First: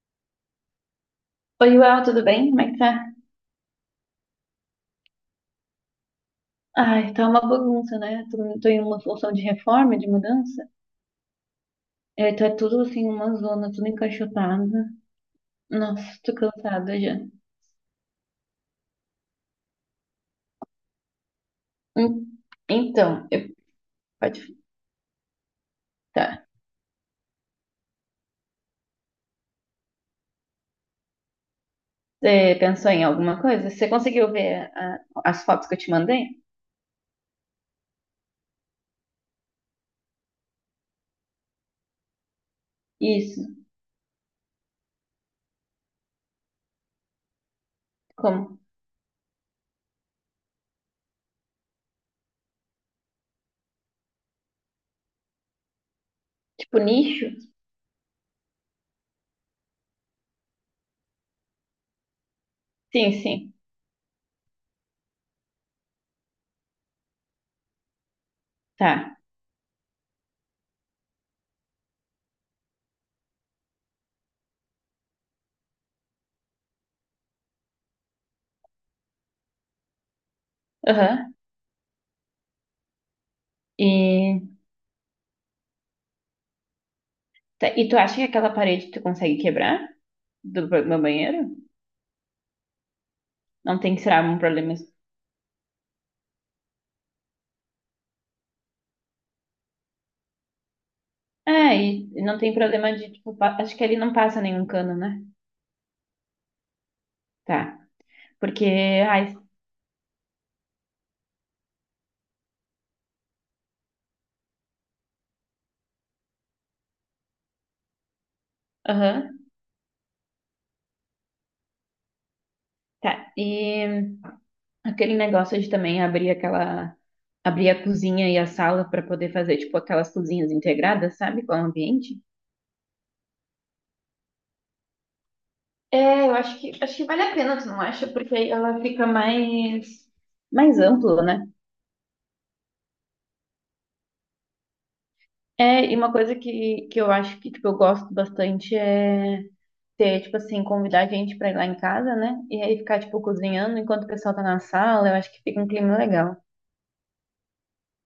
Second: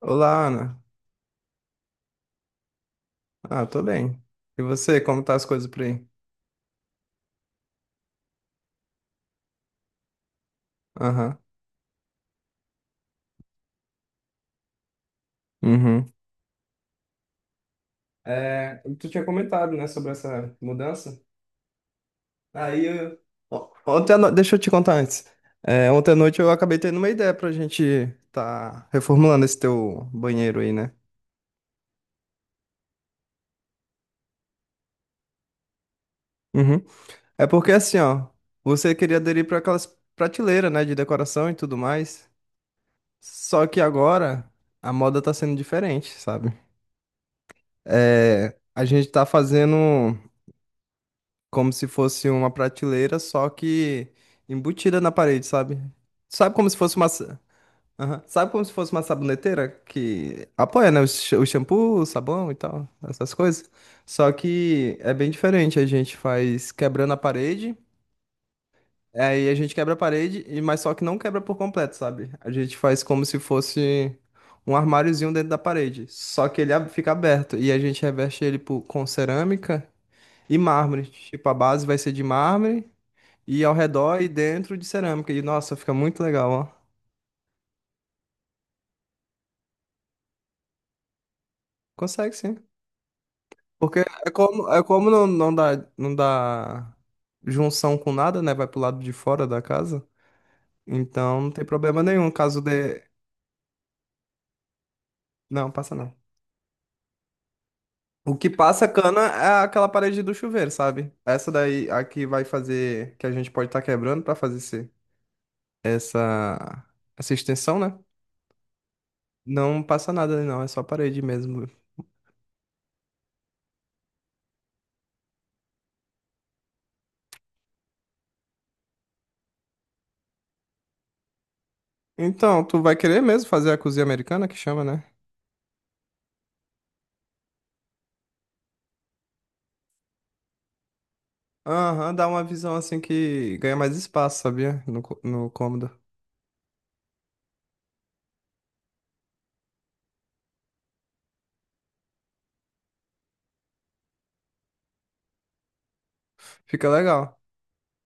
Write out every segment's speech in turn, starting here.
Olá, Ana. Oi, Uel, tudo bem? Como é que tá? Ah, tô bem. E você, como tá as coisas por aí? Ai, tá uma bagunça, né? Tô em uma função de reforma, de mudança. Aham. É, tá tudo assim, uma zona, tudo encaixotado. Uhum. Nossa, tô cansada já. É, tu tinha comentado, né, sobre essa mudança. Hum. Aí, eu- Então, eu... O- ontem à no... deixa pode eu te contar antes. É, ontem à noite tá. eu acabei tendo uma ideia pra gente tá reformulando esse teu banheiro aí, né? Você pensou em alguma coisa? Você conseguiu ver as fotos que eu te mandei? Uhum. É porque assim, ó, você queria aderir para aquelas prateleiras, né, de decoração e tudo mais. Isso. Só que agora a moda tá sendo diferente, sabe? Como? É, a gente tá fazendo, como se fosse uma prateleira, só que embutida na parede, sabe? Sabe como se Tipo fosse uma. nicho? Aham. Sabe como se fosse uma saboneteira que apoia, né? O shampoo, o sabão e tal, Sim, essas sim. coisas. Só que é bem diferente. A gente faz quebrando a parede, Tá. aí a gente quebra a parede, mas só que não quebra por completo, sabe? A gente faz como se fosse um armáriozinho dentro da parede. Só que ele fica aberto. E a gente reveste ele com cerâmica e mármore. Aham. Tipo, a base vai ser de mármore. E ao redor e E, dentro de cerâmica. E nossa, fica muito legal, ó. tá. E tu acha que aquela parede tu consegue quebrar meu banheiro? Consegue sim. Não tem Porque que ser é um como, problema. é como não, não dá junção com nada, né? Vai pro lado de fora da casa. Então não tem É, problema e nenhum não tem caso problema de. de, tipo, acho que ali não passa nenhum cano, né? Não, passa não. Tá. O que Porque, passa cana ai, é aquela parede do chuveiro, sabe? Essa daí, a que vai fazer, que a gente pode estar quebrando pra fazer esse, essa, essa extensão, né? aham, Não passa nada, não, é só parede mesmo. tá. E aquele negócio de também abrir aquela, abrir a cozinha e a sala pra poder fazer, tipo, aquelas cozinhas integradas, sabe? Com o ambiente. Então, tu vai querer mesmo fazer a cozinha americana que chama, né? É, eu acho que vale a pena, tu não acha? Porque aí ela fica mais ampla, né? Aham, dá uma visão assim que ganha mais espaço, sabia? No É, cômodo. e uma coisa que eu acho que, tipo, eu gosto bastante é ter, tipo assim, convidar a gente pra ir lá em casa, né? E aí ficar, tipo, cozinhando enquanto o pessoal tá na sala, eu acho que fica um clima legal. Fica legal.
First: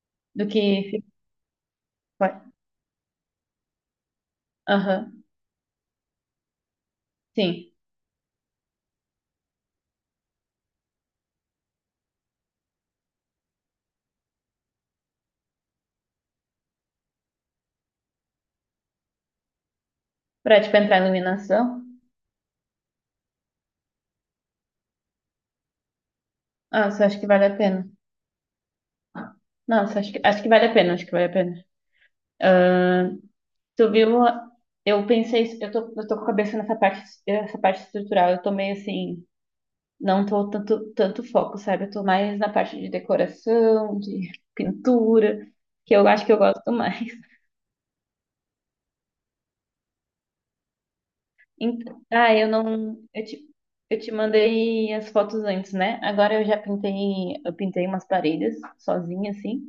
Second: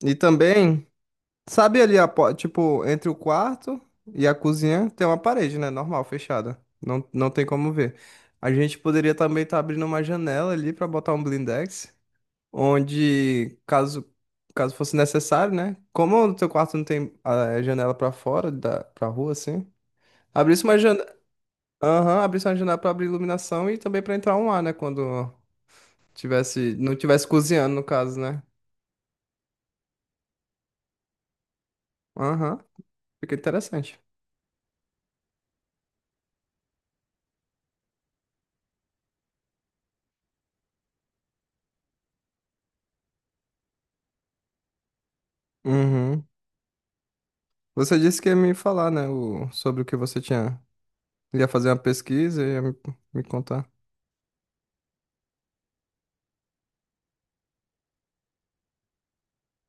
E Do que também, fica. sabe ali, tipo, entre o quarto e a cozinha tem uma Aham, parede, né? Normal, fechada. Não, não tem sim. como ver. A gente poderia também estar abrindo uma janela ali pra botar um blindex, onde, caso fosse necessário, né? Como no teu quarto não tem a janela pra fora, da, pra rua, assim, Pra, abrisse tipo, uma entrar em janela. iluminação. Aham, abrisse uma janela pra abrir iluminação e também pra entrar um ar, né? Quando, tivesse, Ah, não você acha tivesse que vale a cozinhando, no pena? caso, né? Nossa, acho que vale a pena, acho que vale a pena. Aham, fica Tu interessante. viu? Eu pensei, eu tô com a cabeça nessa parte, essa parte estrutural, eu tô meio assim, não tô tanto, tanto foco, sabe? Eu tô mais na parte de decoração, de pintura, que eu acho Uhum. que eu gosto mais. Você disse que ia me falar, né, sobre o que você tinha. Ia fazer uma Então, ah, pesquisa eu e ia me, não. me Eu te, contar. eu te mandei as fotos antes, né? Agora eu já pintei. Eu pintei umas paredes sozinha, assim.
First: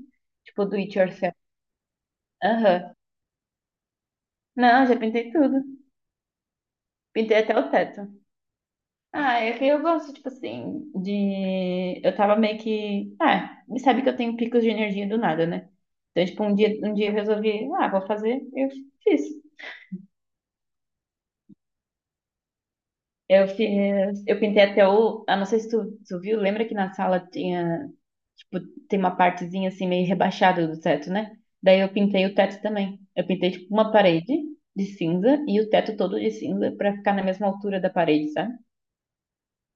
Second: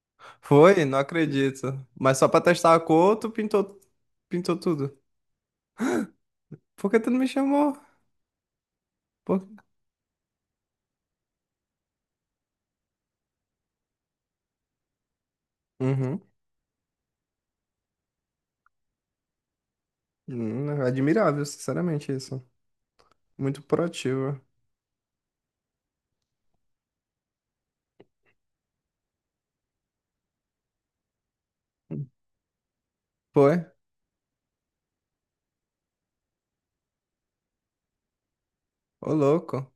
Tipo, do Foi? Não it yourself. acredito. Mas só pra testar a Aham. cor, tu pintou, pintou Não, tudo. já pintei tudo. Por que tu não me Pintei até o chamou? teto. Ah, Por... é que eu gosto, tipo assim, de. Eu tava meio que. Ah, me sabe que eu tenho picos de energia do nada, né? Uhum. Então, tipo, um dia eu resolvi, ah, vou fazer, eu fiz. Admirável, sinceramente, isso. Eu Muito fiz, proativo. eu pintei até o, ah, não sei se tu viu, lembra que na sala tinha, tipo, tem uma partezinha assim meio rebaixada do teto, né? Daí eu pintei o teto também. Eu pintei Foi? tipo uma parede de cinza e o teto todo de cinza pra ficar na mesma altura da parede, sabe? Ô, louco.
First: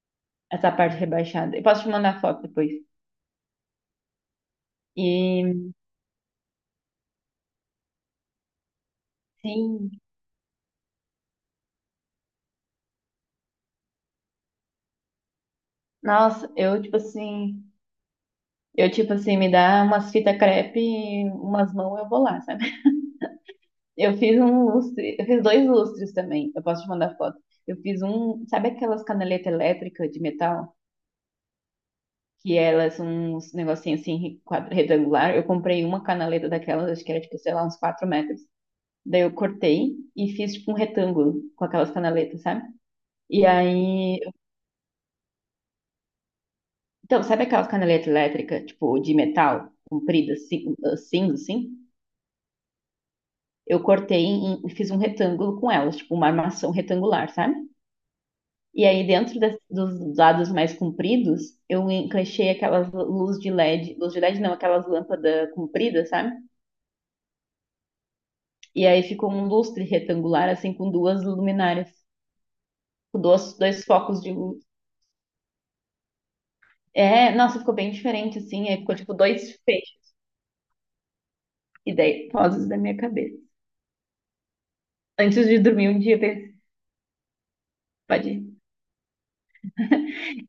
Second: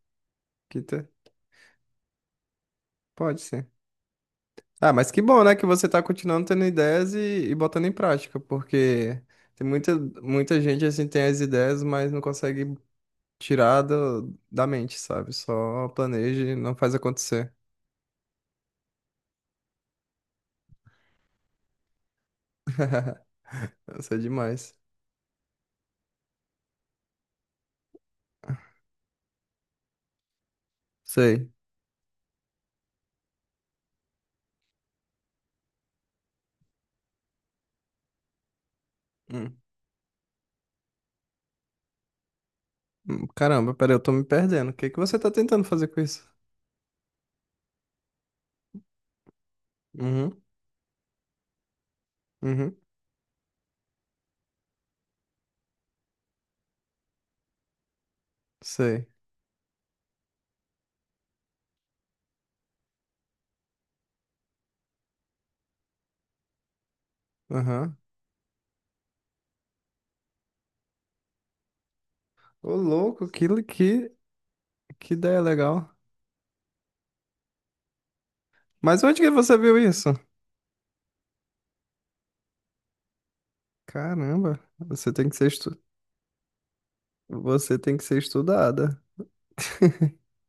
Essa Que parte te... rebaixada. Eu posso te mandar foto depois. Pode ser. Ah, mas que bom, né, que E você tá continuando tendo ideias e botando em prática, porque tem sim, muita, muita gente assim tem as ideias, mas não consegue tirar da mente, sabe? Só planeja nossa, e não eu faz tipo acontecer. assim, eu tipo assim me dá umas fitas crepe, e umas mãos eu vou lá, sabe? Isso é Eu fiz um demais. lustre, eu fiz dois lustres também. Eu posso te mandar foto. Eu fiz um, sabe aquelas canaletas elétricas de metal? Sei. Que elas são uns negocinhos assim, retangular. Eu comprei uma canaleta daquelas, acho que era tipo, sei lá, uns 4 metros. Daí eu Hum. cortei e fiz tipo um retângulo com aquelas canaletas, sabe? E Caramba, peraí, eu tô aí. me perdendo. O que que você tá tentando fazer com isso? Então, sabe aquelas canaletas elétricas, tipo, de metal, compridas, Uhum, assim cinza, assim? uhum, Eu cortei e fiz um retângulo com elas, tipo, uma armação retangular, sabe? E aí, sei. dentro dos dados mais compridos, eu encaixei aquelas luz de LED, luz de LED não, aquelas lâmpadas compridas, sabe? Aham. E aí ficou um lustre retangular, assim, com duas luminárias, Ô, com louco, que, duas, li- dois que, focos de luz. que ideia legal. É, nossa, ficou bem diferente, assim, aí ficou Mas tipo onde que dois você viu isso? feixes, ideias, vozes da minha cabeça. Caramba, Antes de dormir um dia, eu pensei, você tem que ser pode ir. estudada.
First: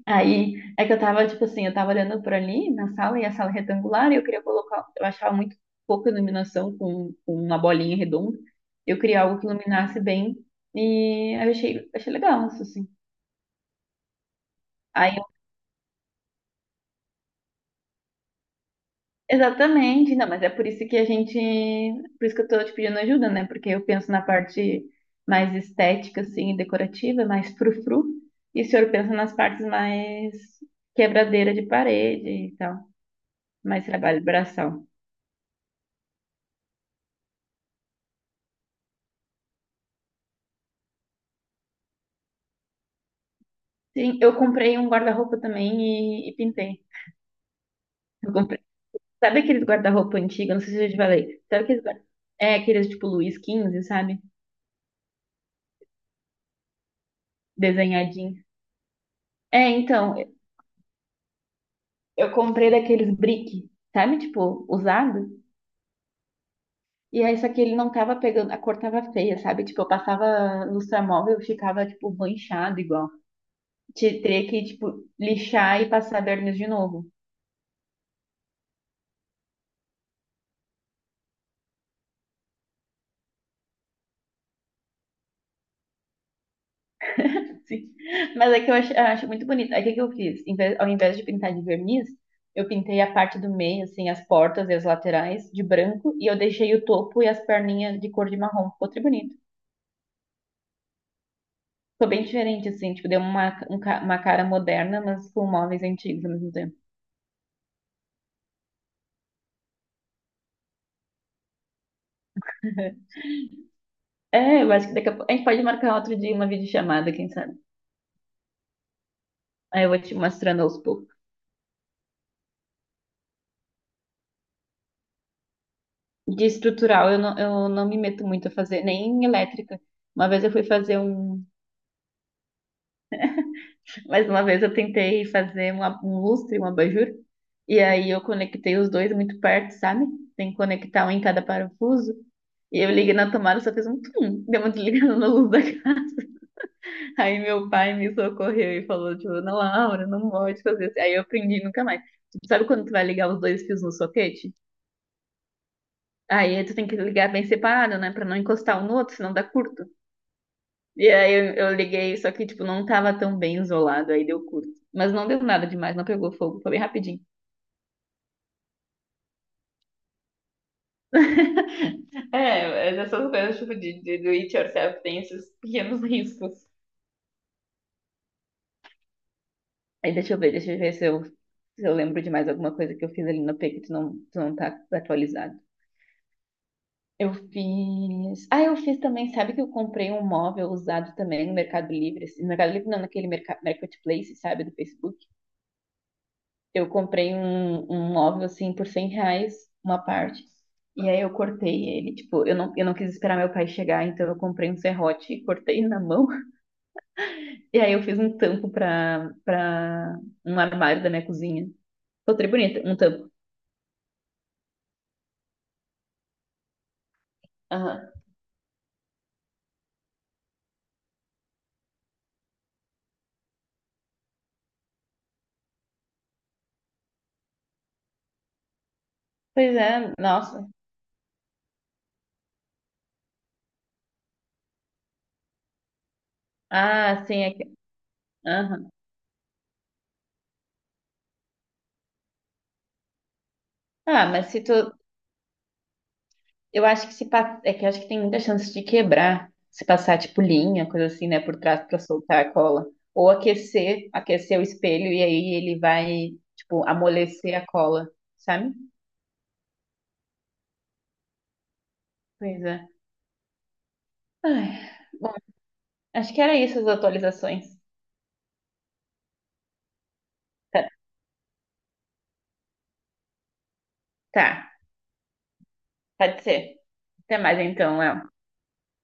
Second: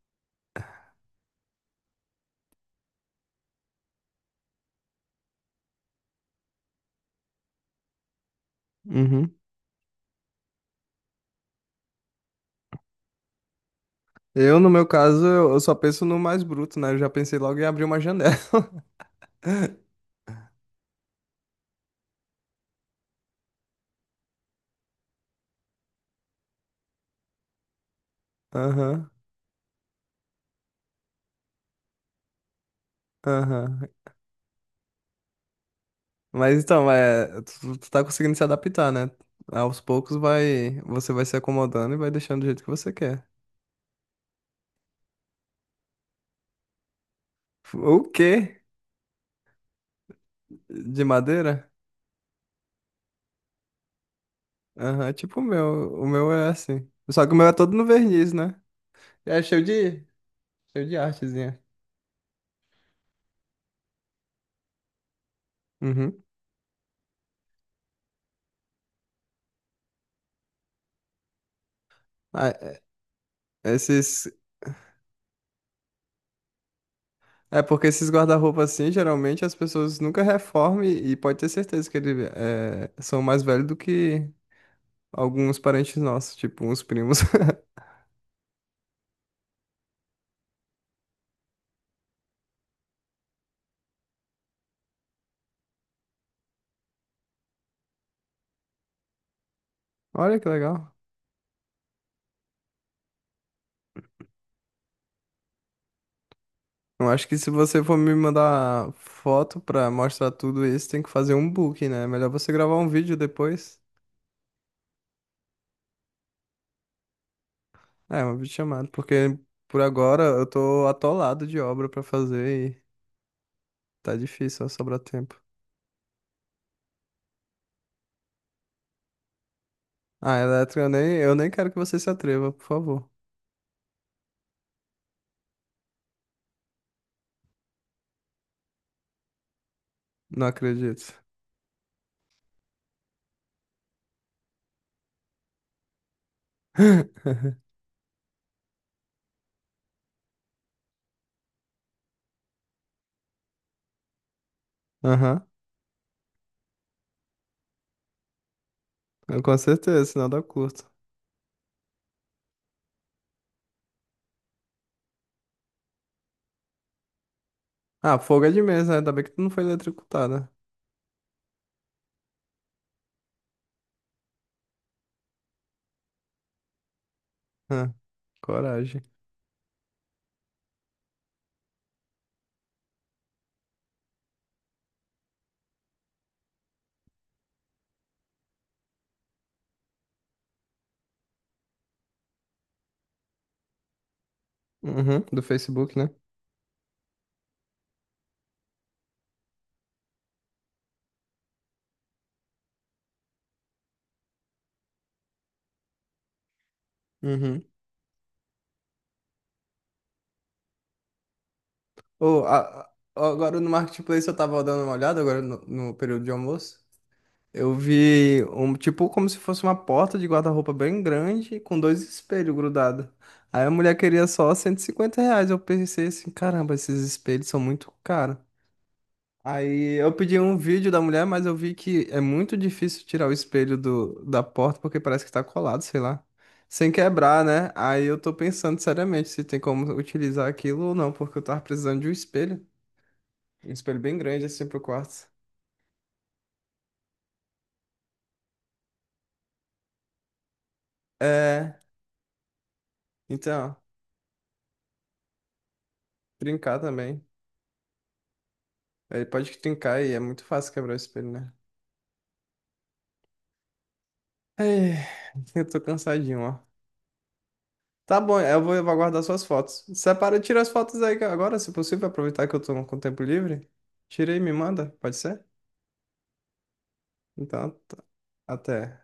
Aí é que eu tava, tipo assim, eu tava olhando por ali na sala e a sala é retangular e eu queria colocar, eu achava muito pouca iluminação com uma bolinha redonda. Eu queria Uhum. algo que iluminasse bem e aí eu achei legal isso, assim. No meu Aí, caso, eu só penso no mais bruto, né? Eu já pensei logo em abrir uma janela. exatamente, não, mas é por isso que eu tô te pedindo ajuda, né? Porque eu penso na parte mais estética, assim, e decorativa, mais frufru, e o senhor Aham, pensa nas partes mais quebradeira de parede e tal, aham. mais trabalho braçal. Mas então, é, tu tá conseguindo se adaptar, né? Aos poucos você vai se acomodando e vai deixando do jeito que você quer. Sim, eu comprei um guarda-roupa também e pintei. O Eu quê? comprei. Sabe aqueles guarda-roupa antigo? Não sei se eu já te De falei. Madeira? É, aqueles tipo Luiz XV sabe? Aham, é tipo o meu. O meu é assim. Só que o meu é todo no verniz, Desenhadinho. né? É cheio É, de, então, cheio de artezinha. eu comprei daqueles brick, sabe? Tipo, usado. Uhum. E aí, só que ele não tava pegando, a cor tava feia, sabe? Tipo, eu passava lustramóvel e ficava, tipo, Ah, manchado igual. Esses, Teria que, tipo, lixar e passar verniz de novo. É porque esses guarda-roupas assim, geralmente as pessoas nunca reformam e pode ter certeza que eles são mais velhos do que alguns parentes nossos, tipo uns primos. Sim. Mas é que eu acho muito bonito. Aí o que que eu fiz? Ao invés de pintar de verniz, eu pintei a parte do meio, assim, as portas e as laterais de branco, e eu deixei o topo e as perninhas de cor de marrom. Ficou tri bonito. Olha que legal. Ficou bem diferente, assim, tipo, deu uma, uma cara moderna, mas com móveis antigos ao mesmo tempo. Eu acho que se você for me mandar foto pra mostrar tudo isso, tem que fazer um book, né? é melhor você gravar um vídeo depois. É, eu acho que daqui a pouco. A gente pode marcar outro dia uma videochamada, quem sabe? É, uma videochamada, porque por Aí eu vou te agora eu mostrando aos tô poucos. atolado de obra pra fazer e tá difícil, ó, sobrar tempo. De estrutural, eu não me meto muito a fazer, nem em elétrica. Uma Ah, vez eu fui Electra, eu fazer nem, eu um. nem quero que você se atreva, por favor. Mas uma vez eu tentei fazer um lustre, um abajur, e aí eu conectei os dois muito perto, sabe? Não Tem que conectar um acredito. em cada parafuso. E eu liguei na tomada, só fez um tum, deu uma desligada na luz da casa. Aí meu pai me socorreu e falou, tipo, não, Laura, não pode fazer isso. Aí eu aprendi nunca mais. Tipo, sabe quando tu vai ligar os dois fios no soquete? Aham. Aí tu tem que ligar bem separado, né? Pra não encostar um no outro, senão dá Com curto. certeza, sinal dá curta. E aí eu liguei, só que, tipo, não tava tão bem isolado, aí deu curto. Mas não deu nada demais, não pegou fogo, foi bem rapidinho. Ah, fogo é de mesa, né? Ainda bem que tu não foi eletrocutada. É, mas essas coisas tipo de do it yourself tem esses pequenos riscos. Ah, coragem. Aí deixa eu ver se eu lembro de mais alguma coisa que eu fiz ali no P que tu não tá atualizado. Eu fiz. Ah, eu fiz também. Sabe que eu comprei um móvel usado também no Mercado Livre? Assim, no Mercado Livre, não, naquele Marketplace, sabe, do Facebook. Uhum, do Facebook, né? Eu comprei um móvel assim por R$ 100, uma parte. E aí eu cortei ele. Tipo, eu não quis esperar meu pai chegar, então eu comprei um serrote e cortei na mão. Uhum. E aí eu fiz um tampo pra um armário da minha cozinha. Ficou Ô, tri bonito, um tampo. agora no Marketplace eu tava dando uma olhada, agora no período de almoço. Eu Aham. vi um tipo como se fosse uma porta de guarda-roupa bem grande com dois espelhos grudados. Aí a mulher queria só R$ 150. Eu pensei assim, caramba, esses espelhos são muito caros. Pois Aí eu é, pedi um nossa. vídeo da mulher, mas eu vi que é muito difícil tirar o espelho do, da porta porque parece que tá colado, sei lá. Sem Ah, sim, quebrar, é né? que. Aí eu tô pensando Aham. seriamente se tem como utilizar aquilo ou não, porque eu tava precisando de um espelho. Um espelho bem Ah, grande mas se assim tu. pro quarto. Eu acho que se pa- é que eu acho que tem muita chance de quebrar. Se passar, tipo, linha, coisa assim, né? Por É, trás pra soltar a cola. Ou então, aquecer o espelho e aí ele vai, trincar tipo, também. amolecer a cola, sabe? Aí pode trincar e é muito fácil quebrar o espelho, né? Pois é. Ai, Ai, bom, eu tô acho cansadinho, que era ó. isso as atualizações. Tá bom, eu vou aguardar suas fotos. Separa, tira as Tá, fotos aí agora, se possível, aproveitar que eu tô com tempo livre. Tira e me tá, manda, pode ser? pode ser. Até mais Então, então, Léo. até.